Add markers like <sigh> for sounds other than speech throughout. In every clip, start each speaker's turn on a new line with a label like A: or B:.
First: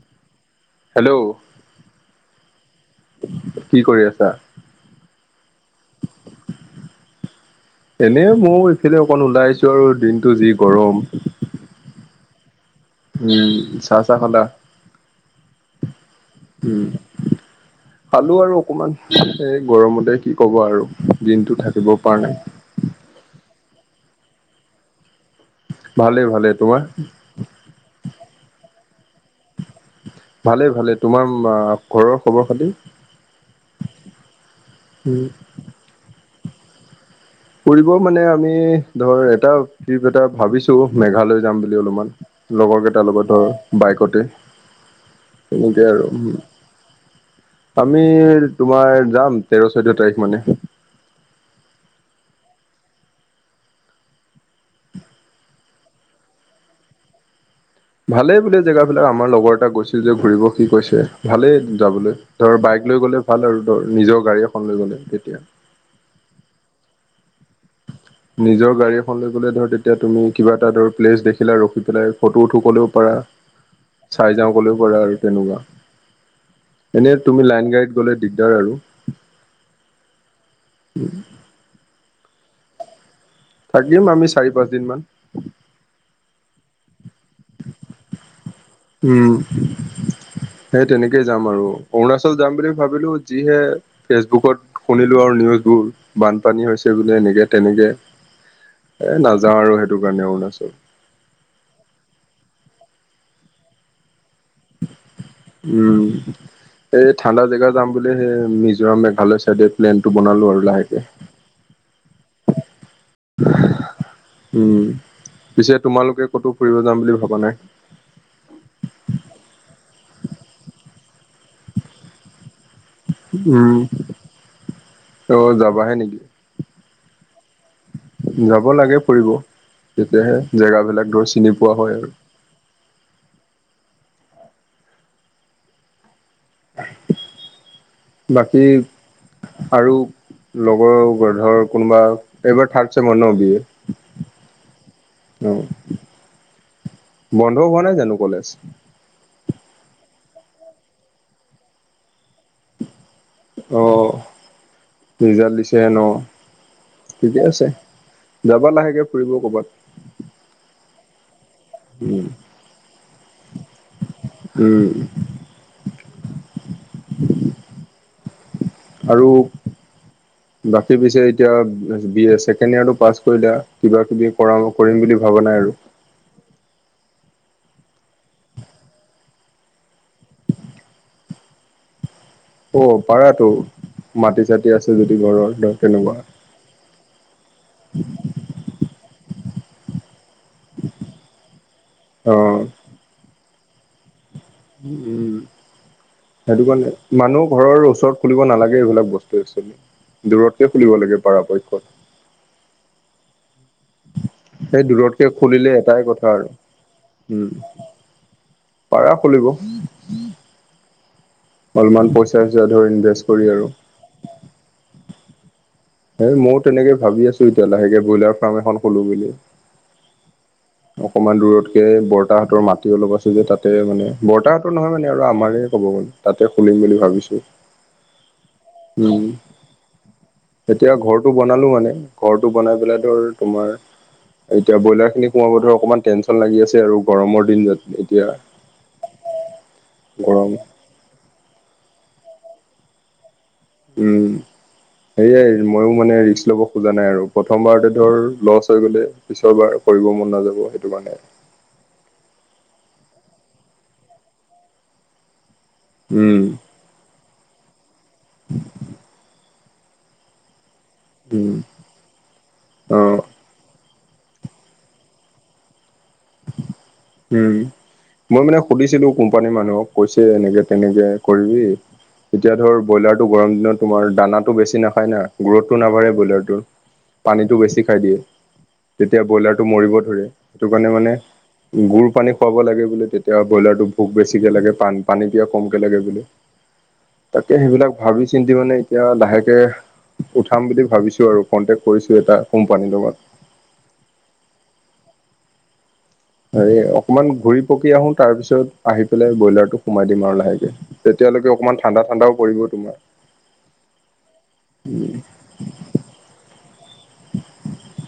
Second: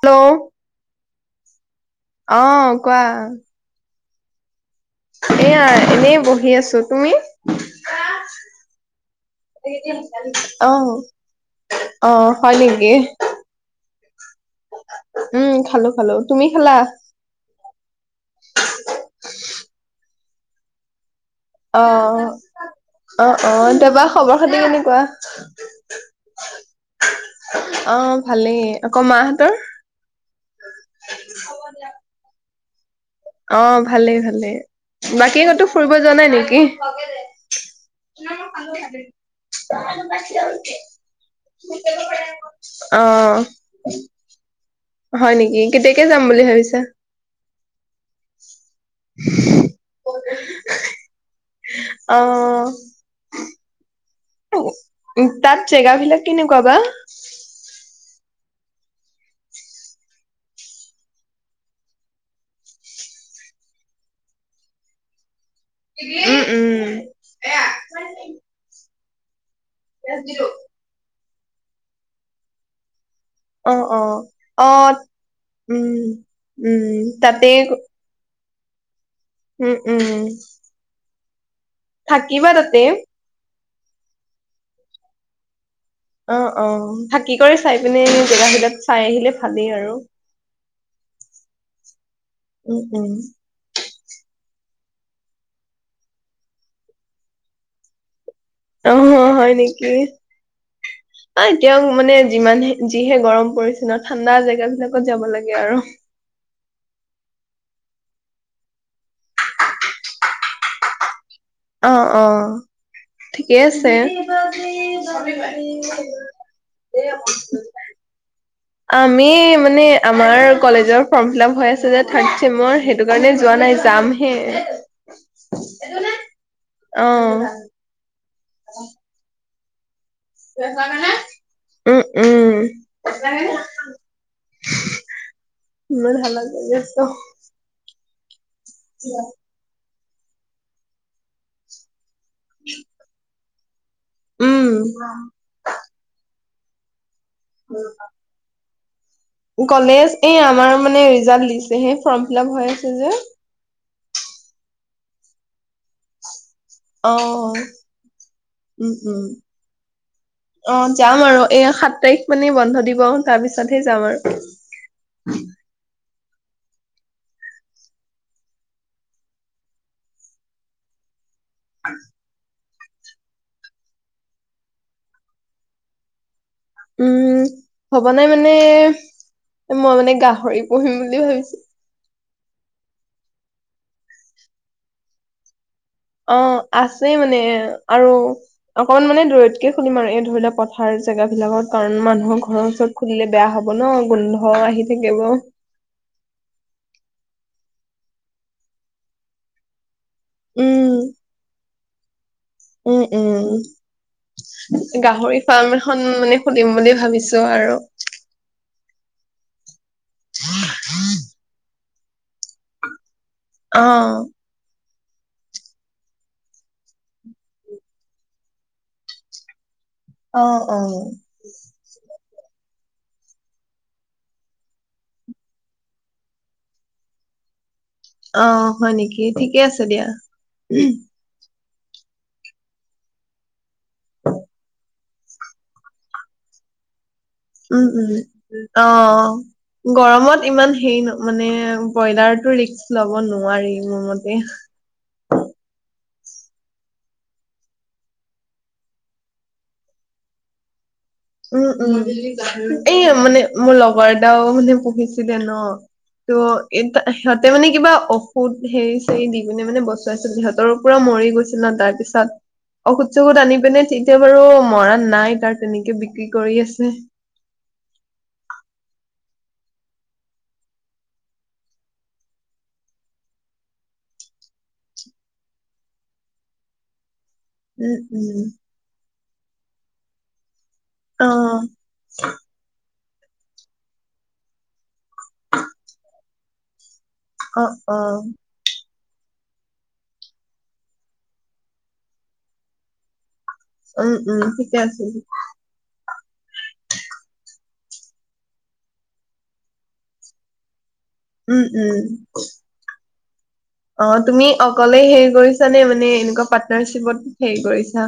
A: Hello
B: hello
A: আহ কোৱা।
B: ত <unintelligible>
A: এইয়া এনেই বহি আছো। তুমি?
B: এনে মইয়ো এইফালে অকন ওলাই আহিছো আৰু, দিনতো যি
A: অ
B: গৰম।
A: অ হয় নেকি
B: উম। চাহ চাহ খালা?
A: উম, খালো-খালো। তুমি খালা?
B: উম খালো আৰু অকমান, এই গৰমতে কি ক'বা আৰু। দিনটো থাকিব পৰা নাই।
A: অ-অ-অ, তোমাৰ খবৰ-খাতি কেনেকুৱা?
B: ভালেই ভালে। তোমাৰ?
A: অ ভালেই আকৌ মাহঁতৰ?
B: ভালে-ভালে। তোমাৰ ঘৰৰ খবৰ-খাতি?
A: অ, ভালেই-ভালেই।
B: উম
A: বাকী কতো ফুৰিব যোৱা নাই নেকি?
B: ফুৰিব মানে আমি ধৰ, এটা ট্ৰিপ এটা ভাবিছো, মেঘালয় যাম বুলি অলপমান।
A: অ
B: লগৰকেইটাৰ লগত ধৰ, বাইকতে।
A: হয় নেকি?
B: তেনেকে আৰু
A: কেতিয়াকে যাম বুলি ভাবিছা?
B: আমি, তোমাৰ যাম তেৰ, চৈধ্য তাৰিখ মানে।
A: অহ উ, তাত জেগা বিলাক কেনেকুৱা বা?
B: ভালেই বোলে জেগা বিলাক, আমাৰ লগৰ এটা গৈছিল যে ঘুৰিব সি কৈছে, ভালেই যাবলৈ। ধৰ বাইক লৈ গ'লে ভাল আৰু, ধৰ নিজৰ গাড়ী এখন লৈ গ'লে তেতিয়া।
A: উম-উম।
B: নিজৰ গাড়ী এখন লৈ গ'লে ধৰ, তেতিয়া তুমি কিবা এটা ধৰ প্লেচ দেখি এইফিলে ৰখি পেলাই, ফটো উঠিব কলোঁ পাৰা।
A: অ অ
B: চাই যাওঁ
A: অ
B: ক'লেও পাৰা আৰু তেনেকুৱা।
A: উম উম
B: এনে তুমি লাইন গাড়ীত গ'লে দিগদাৰ আৰু।
A: উম-উম-উম।
B: উম <inaudible>
A: থাকিবা তাতে?
B: থাকিম আমি চাৰি পাঁচ দিন মান।
A: অ অ থাকি কৰি চাই পিনে জেগা বিলাক চাই
B: উম
A: আহিলে ভালেই আৰু।
B: সেই তেনেকেই যাম আৰু অৰুণাচল যাম বুলি
A: উম
B: ভাবিলো
A: উম
B: যিহে ফেচবুকত শুনিলো আৰু নিউজবোৰ বানপানী হৈছে বোলে এনেকে তেনেকে। এ
A: অ
B: নাযাওঁ আৰু সেইটো কাৰণে অৰুণাচল।
A: আহ, এতিয়াও মানে যিমানে, যিহে গৰম পৰিছে ন ঠাণ্ডা জেগা বিলাক
B: উম' এই ঠাণ্ডা জেগাত যাম বোলে সেই মিজোৰাম, মেঘালয় চাইডে প্লেনটো বনালো আৰু লাহেকে।
A: অ-অ। ঠিকেই আছে। <inaudible>
B: উম পিছে তোমালোকে ক'তো ফুৰিব যাম বুলি ভবা নাই <inaudible>
A: আমি মানে আমাৰ কলেজৰ ফৰ্ম ফিলাপ হৈ আছে যে, থাৰ্ড মই সেইটো কাৰণে যোৱা
B: উম
A: নাই। যামহে।
B: অ যাবাহে নেকি
A: অহ।
B: যাব লাগে ফুৰিব। তেতিয়াহে, জেগাবিলাক ধৰ চিনি পোৱা হয়
A: উম
B: আৰু।
A: উম ইমান হাল্লা কৰি আছ।
B: বাকী আৰু লগৰ ধৰ কোনোবা। এইবাৰ ৰ্থাদ ছেমৰ ন বিয়েৰ?
A: উম'
B: বন্ধ হোৱা নাই জানো কলেজ?
A: কলেজ, এই আমাৰ মানে ৰিজাল্ট দিছেহে ফৰ্ম ফিলাপ হৈ আছে যে।
B: অ, ৰিজাল্ট দিছেহে ন।
A: অ
B: ঠিকে আছে যাবা
A: উম
B: লাহেকে
A: উম
B: ফুৰিব কৰ'বাত।
A: অ যাম আৰু এয়া সাত
B: উম
A: তাৰিখ মানে বন্ধ দিব তাৰপিছতহে যাম
B: উম
A: আৰু।
B: <inaudible> আৰু বাকী পিছে এতিয়া বি এ নে আৰু পাছ কৰিলা কিবা কিবি কৰা কৰিম বুলি ভাবা নাই আৰু।
A: উম ভৱা নাই মানে। মই মানে গাহৰি পুহিম বুলি ভাবিছো।
B: অ পাৰাটো মাটি চাটি আছে যদি ঘৰৰ ধৰ। তেনেকুৱা
A: অ আছে মানে আৰু অকমান মানে দূৰতকে খুুলিম আৰু এই ধৰি লোৱা পথাৰ জেগা বিলাকত পাৰি কাৰণ
B: অ
A: মানুহৰ ঘৰৰ ওচৰত খুলিলে বেয়া হ'ব ন গোন্ধ আহি
B: উম
A: থাকিব
B: উম সেইটো কাৰণে মানুহ ঘৰৰ ওচৰত খুলিব নালাগে এইবিলাক বস্তু একচুৱেলি দূৰতকে
A: উম
B: খুলিব লাগে পৰাপক্ষত
A: উম উম
B: সেই দূৰতকে
A: গাহৰি
B: খুলিলে
A: ফাৰ্ম
B: এটাই
A: এখন
B: কথা
A: মানে
B: আৰু
A: খুলিম বুলি ভাবিছো
B: উম
A: আৰু
B: পাৰা খুলিব।
A: হ উ <unintelligible>
B: অলপমান পইচা চইচা ধৰি ইনভেচ
A: অ
B: এ মইও তেনেকে ভাবি আছো এতিয়া লাহেকে ব্ৰইলাৰ ফাৰ্ম এখন খোলো বুলি।
A: অ অ
B: অকমান দূৰতকে বৰ। বৰ্তাহতৰ মাটি অলপ আছে যে তাতে মানে বৰ্তাহঁতৰ নহয় মানে আৰু আমাৰ ক'ব গ'লে তাতে খুলিম বুলি ভাবিছো।
A: অ হয় নেকি
B: উম
A: ঠিকে আছে দিয়া
B: এতিয়া ঘৰটো বনালো মানে। ঘৰটো বনাই পেলাই ধৰ তোমাৰ এতিয়া ব্ৰইলাৰ তোমাৰ বোধ হয় অকমান টেনশন লাগি আছে আৰু গৰমৰ দিন
A: উম উম
B: এতিয়া
A: অ গৰমত
B: গৰম
A: ইমান হেৰি ন মানে ব্ৰইলাৰটো ৰিস্ক ল'ব নো
B: উম সেয়াই মইও। মানে ৰিস্ক লব খোজা নাই আৰু প্ৰথমবাৰতে ধৰ লছ হৈ গ'লে পিছৰ বাৰ কৰিব মন নাযাব সেইটো কাৰণে।
A: উম উম এই মানে মোৰ লগৰ এটাও মানে পুহিছিলে ন।
B: উম
A: ত' এ সিহঁতে মানে কিবা ঔষুধ হেৰি চেৰী। দি পিনে মানে বচুৱাইছিল সিহঁতৰ পৰা মৰি
B: উম
A: গৈছিল ন তাৰ পিছত
B: অ
A: ঔষধ, চৌষধ আনি পিনে ঠিক। এতিয়া বাৰু মৰা নাই তাৰ তেনেকে বিক্ৰী কৰি আছে
B: উম মই মানে সুধিছিলো। কোম্পানীৰ মানুহক কৈছো এনেকে তেনেকে কৰিবি। এতিয়া ধৰ ব্ৰইলাৰটো গৰম দিনত তোমাৰ দানাটো বেছি নাখায় না গ্ৰোথটো নাবাঢ়ে ব্ৰইলাৰটোৰ। পানীটো বেছি
A: উম
B: খাই দিয়ে
A: উম
B: তেতিয়া ব্ৰইলাৰটো মৰিব ধৰে সেইটো কাৰণে মানে।
A: অ
B: গুুৰ পানী খুৱাব লাগে বোলে তেতিয়া এতিয়া ব্ৰইলাৰটো ভোক বেছিকৈ লাগে পানী পিয়াহ কমকৈ লাগে বুলি। তাকে
A: অ
B: সেইবিলাক
A: অ
B: ভাবি চিন্তি মানে। এতিয়া লাহেকে উঠাম বুলি ভাবিছো আৰু কন্টেকট কৰিছো এটা কোম্পানীৰ লগত।
A: উম উম ঠিকে আছে।
B: হ অকমান ঘুৰি পকি আহো তাৰ পিছত আহি পেলাই ব্ৰইলাৰটো সোমাই দিম আৰু লাহেকে। তেতিয়া লৈকে
A: উম,
B: অকণমান
A: উম।
B: ঠণ্ডা ঠণ্ডাও পৰিব তোমাৰ।
A: অ তুমি অকলেই হেৰি কৰিছা নে মানে এনেকুৱা পাৰ্টনাৰশ্বিপত হেৰি কৰিছা।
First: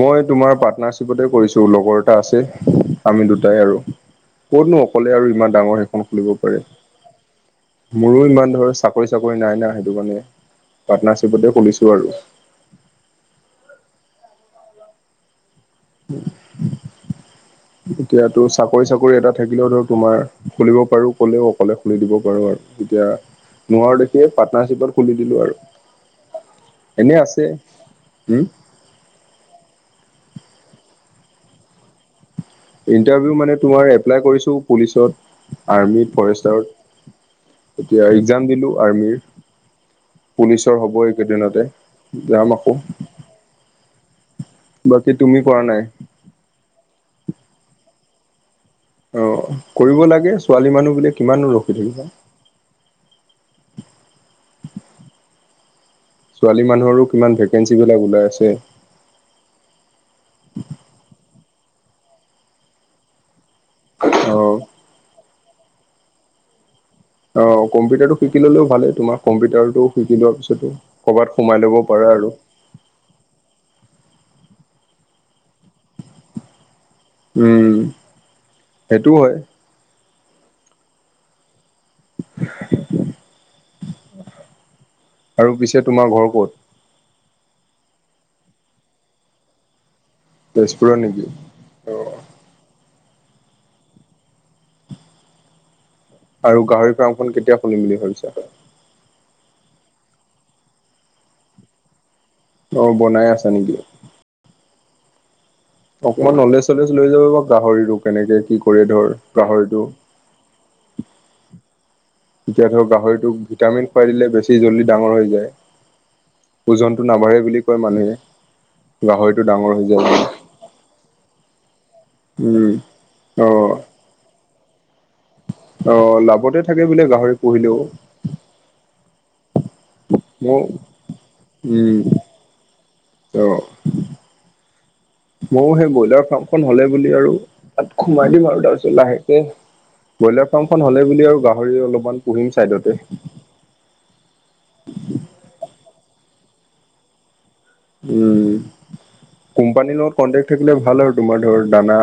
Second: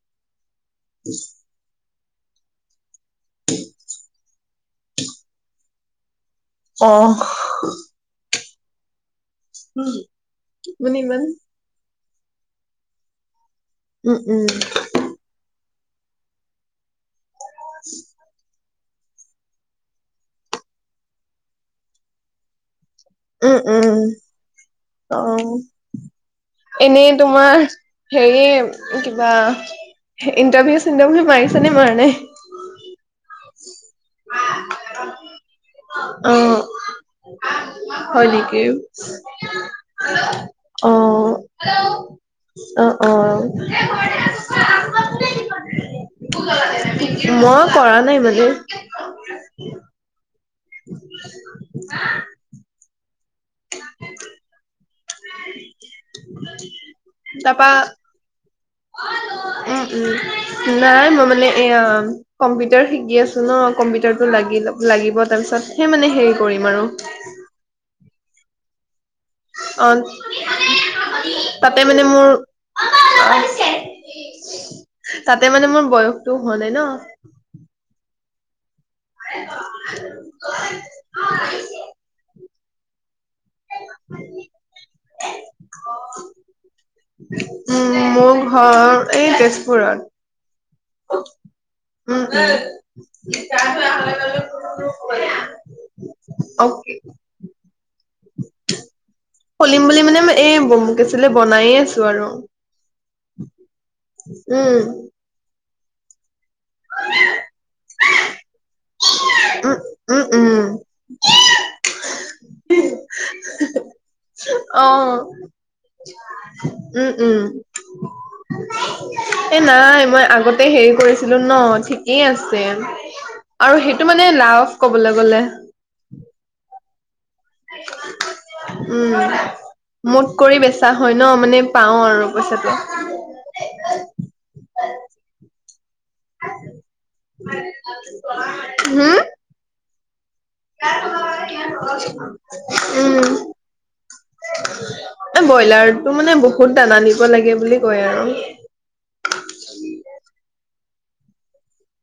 B: মই তোমাৰ পাৰ্টনাৰশ্বিপতে কৰিছো লগৰ এটা আছে। আমি দুটাই আৰু ক'তনো অকলে আৰু ইমান ডাঙৰ সেইখন খুলিব।
A: অ'।
B: মোৰো ইমান ধৰ চাকৰি, পইচা পাতি নাই না সেইটো কাৰণে
A: মানে ইমান
B: পাৰ্টনাৰশ্বিপতে খলুলিছো আৰু।
A: উম উম
B: এতিয়াটো চাকৰি চাকৰি এটা, থাকিলেও ধৰ তোমাৰ খুলিব পাৰোঁ ক'লেও অকলে খুলি দিব পাৰোঁ আৰু। এতিয়া
A: উম, উম,
B: নোৱাৰো দেখিয়ে পাৰ্টনাৰশ্বিপত খুলি দিলো
A: অ'।
B: আৰু।
A: এনেই
B: এনে আছে
A: তোমাৰ হেৰি
B: উম
A: কিবা। ইণ্টাৰভিউ, চিণ্টাৰভিউ মাৰিছা নে মাৰা নাই।
B: ইণ্টাৰভিউ মানে তোমাৰ এপ্লাই কৰিছো পুলিচত, আৰ্মিত,
A: অ'।
B: ফৰেষ্টত। এতিয়া
A: হয়
B: এক্জাম
A: নেকি?
B: দিলো আৰ্মিৰ। পুলিচৰ হ'ব
A: অ',
B: এইকেইদিনতে যাম
A: অ', অ'।
B: আকৌ। বাকী তুমি কৰা নাই?
A: মই কৰা নাই মানে।
B: অ কৰিব লাগে ছোৱালী মানুহ বুলি কিমান ৰখি থাকিবা। ছোৱালী মানুহৰো কিমান ভেকেঞ্চি
A: তাৰপা
B: বিলাক ওলাই আছে।
A: উম উম নাই মই মানে এয়া কম্পিউটাৰ শিকি আছো। ন কম্পিউটাৰটো
B: অ
A: লাগি লাগিব তাৰপিছত সেই মানে হেৰি কৰিম আৰু।
B: অ কম্পিউটাৰটো শিকি ললেও ভালেই তোমাক। কম্পিউটাৰটো
A: অ
B: শিকি লোৱা পিছতো কৰ'বাত সোমাই
A: তাতে
B: ল'ব
A: মানে
B: পাৰা
A: মোৰ
B: আৰু।
A: তাতে মানে মোৰ বয়সটো হোৱা নাই ন।
B: উম সেইটোও হয়
A: <unintelligible> <unintelligible>
B: আৰু পিছে তোমাৰ ঘৰ ক'ত?
A: উম মোৰ ঘৰ এই তেজপুৰত।
B: তেজপুৰৰ নেকি অ?
A: তাৰ হয় হ বলে কোনো।
B: আৰু গাহৰি ফাৰ্ম খন কেতিয়া খুলিম বুলি ভাবিছা।
A: খুলিম বুলি মানে এই কি আছিলে বনায়ে আছো আৰু।
B: অ বনাই আছা নেকি?
A: উম
B: অকমান নলেজ। পচল লৈ যাব বাাৰু গাহৰিটো কেনেকে কি কৰে ধৰ
A: উম
B: গাহৰিটো,।
A: উম উম
B: এতিয়া ধৰক গাহৰিটোক ভিটামিন খুৱাই দিলে বেছি জল্দি
A: অ
B: ডাঙৰ হৈ যায়।
A: উম
B: ওজনতটো
A: উম
B: নাবাঢ়ে বুলি কয় মানুহে। গাহৰিটো
A: এ
B: ডাঙৰ হৈ
A: নাই
B: যায়
A: মই আগতে হেৰি কৰিছিলো ন। এ আছে
B: উম অ
A: আৰু সেইটো মানে লাভ কবলৈ গলে।
B: অ লাভতে থাকে বুলি গাহৰি পুঢ়িলেও।
A: উম মোত কৰি বেচা হয় ন মানে
B: উম
A: পাও আৰু
B: অ
A: পইচাটো।
B: ময়ো সেই ব্ৰইলাৰ ফাৰ্মখন হলে বুলি আৰু তাত সোমাই দিম আৰু তাৰপিছত
A: হম
B: লাহেকে। ব্ৰয়লাৰ ফাৰ্মখন হ'লে বুলি আৰু গাহৰি অলপমান পুহিম ছাইডতে।
A: উম। এ ব্ৰইলাৰটো মানে বহুত দানা নিব লাগে। বুলি কয় আৰু
B: উম কোম্পানীৰ লগত কন্টেকট থাকিলে ভাল আৰু তোমাৰ ধৰ। দানা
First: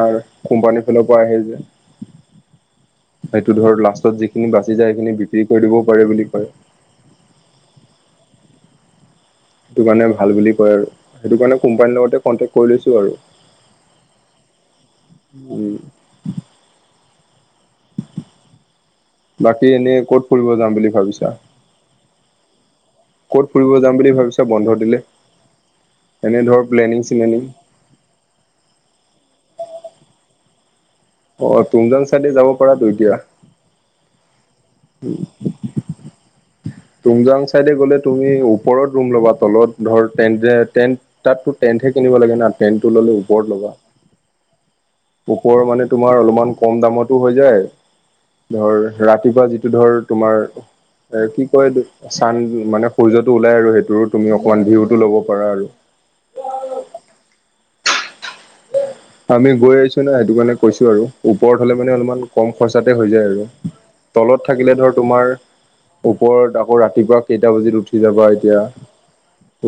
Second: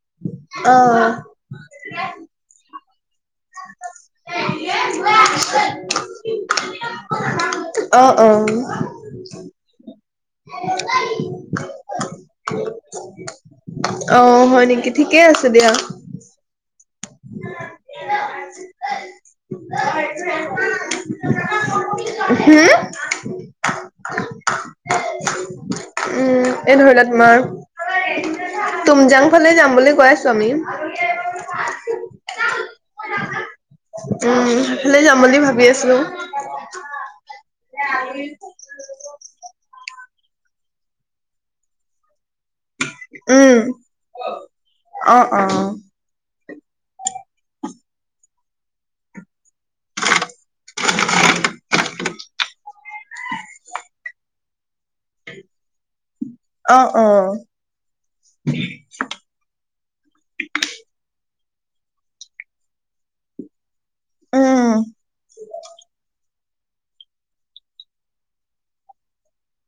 A: অ।
B: কোম্পানীৰ ফালৰ পৰা আহে যে। সেইটো ধৰ লাষ্টত যিখিনি বাচি যায় সেইখিনি বিক্ৰী কৰি দিবও পাৰে বুলি কয়।
A: অঁ
B: সেইটো কাৰণে ভাল বুলি কয় আৰু সেইটো কাৰণে কোম্পানীৰ লগতে কন্টেকট কৰি লৈছো আৰু।
A: অ হয় নেকি ঠিকেই আছে দিয়া।
B: উম বাকী এনেই ক'ত ফুৰিব যাম বুলি ভাবিছা?
A: <unintelligible> হু?
B: ফুৰিবলে যাম বুলি ভাবিছা বন্ধ দিলে। এনে ধৰ
A: এ ধৰি
B: প্লেনিং
A: লোৱা
B: চিলেনিং
A: তোমাৰ তুমজাং ফালে যাম বুলি কৈ আছো আমি।
B: কৰাটো এতিয়া?
A: উম, সেইফালে যাম বুলি ভাবি আছো।
B: তাতে গ'লে তুমি ওপৰত ৰুম লবা। তলত ধৰ টেন্ট যে টেন্ট তাতটো টেন্টহে কিনিব লাগে। না টেন্টটো ল'লে ওপৰত
A: উম।
B: ল'বা।
A: অ অ
B: ওপৰ মানে তোমাৰ অলপমান কম দামতো হৈ যায় ধৰ ৰাতিপুৱা যি ধৰ তোমাৰ এ কি কয় এইটো? চান মানে সূৰ্যটো ওলাই আৰু সেইটোৰ তুমি ওৱান ভিউটো ল'ব পাৰা আৰু।
A: অ অ <unintelligible>
B: আমি গৈ আহিছো না সেইটো কাৰণে কৈছো আৰু। ওপৰত হ'লে মানে অলপমান কম খৰচাতে হৈ যায় আৰু। তলত
A: উম
B: থাকিলে ধৰ তোমাৰ ওপৰত আ আকৌ ৰাতিপুৱা কেইটা বাজিত উঠি যাবা এতিয়া?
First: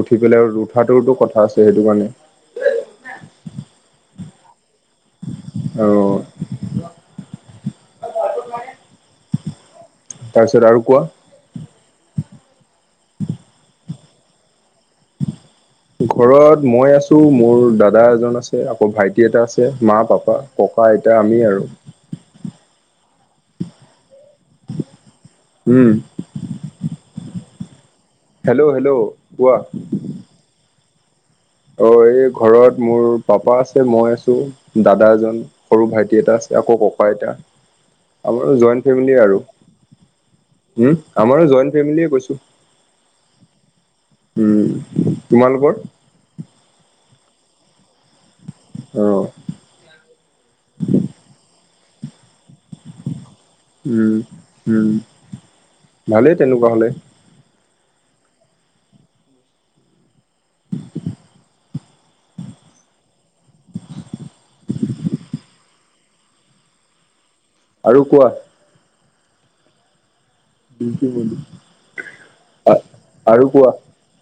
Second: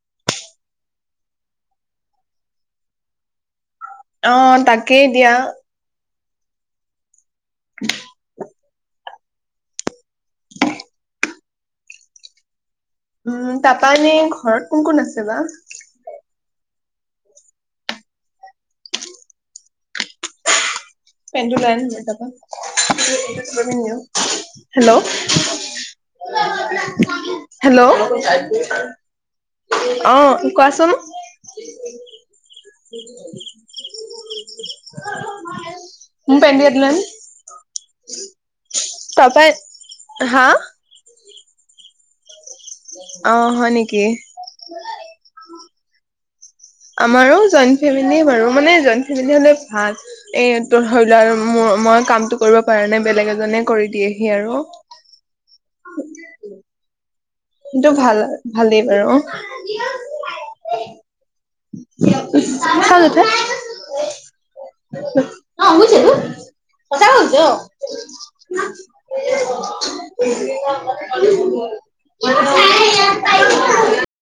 B: উঠি পেলাই আৰু উঠাটোওটো কথা আছে সেইটো কাৰণে।
A: অ, তাকেই দিয়া।
B: <unintelligible>
A: <inaudible>
B: তাৰপিছত আৰু কোৱা।
A: মানে ঘৰত কোন-কোন আছে বা?
B: ঘৰত মই আছো মোৰ দাদা এজন আছে, আকৌ ভাইটি এটা আছে, মা-পাপা
A: পেনটো লৈ আন‌ তাৰপা <unintelligible> হেল্ল'
B: উম
A: <unintelligible> হেল্ল',
B: হেল্ল' কোৱা
A: অ কোৱাচোন।
B: অ এই ঘৰত মোৰ পাপা আছে, মই আছো, দাদা এজন, সৰু ভাই ভাইটি এটা
A: মোৰ
B: আছে
A: পেনটো ইয়াত
B: আকৌ
A: লৈ আন।
B: ককা, আইতা। আমাৰো জইণ্ট ফেমিল আৰু
A: তাৰপা হা
B: হু আমাৰো জইট ফেমিলিয়ে কৈছো।
A: অ হয় নেক
B: উম, তোমালোকৰ?
A: আমাৰো জইণ্ট <unintelligible> মানে
B: অ
A: ভাল। এ তোৰ ধৰি লোৱা আৰু ম মই কামটো কৰিব পাৰা নাই, বেলেগ এজনে কৰি
B: উম
A: দিয়েহি আৰু।
B: উম ভালেই তেনেকুৱা হ'লে।
A: কিন্তু ভাল ভালেই বাৰু। <unintelligible> <unintelligible> যতে <unintelligible>
B: আৰু কোৱা আৰু কোৱা
A: কিয় <unintelligible> <unintelligible>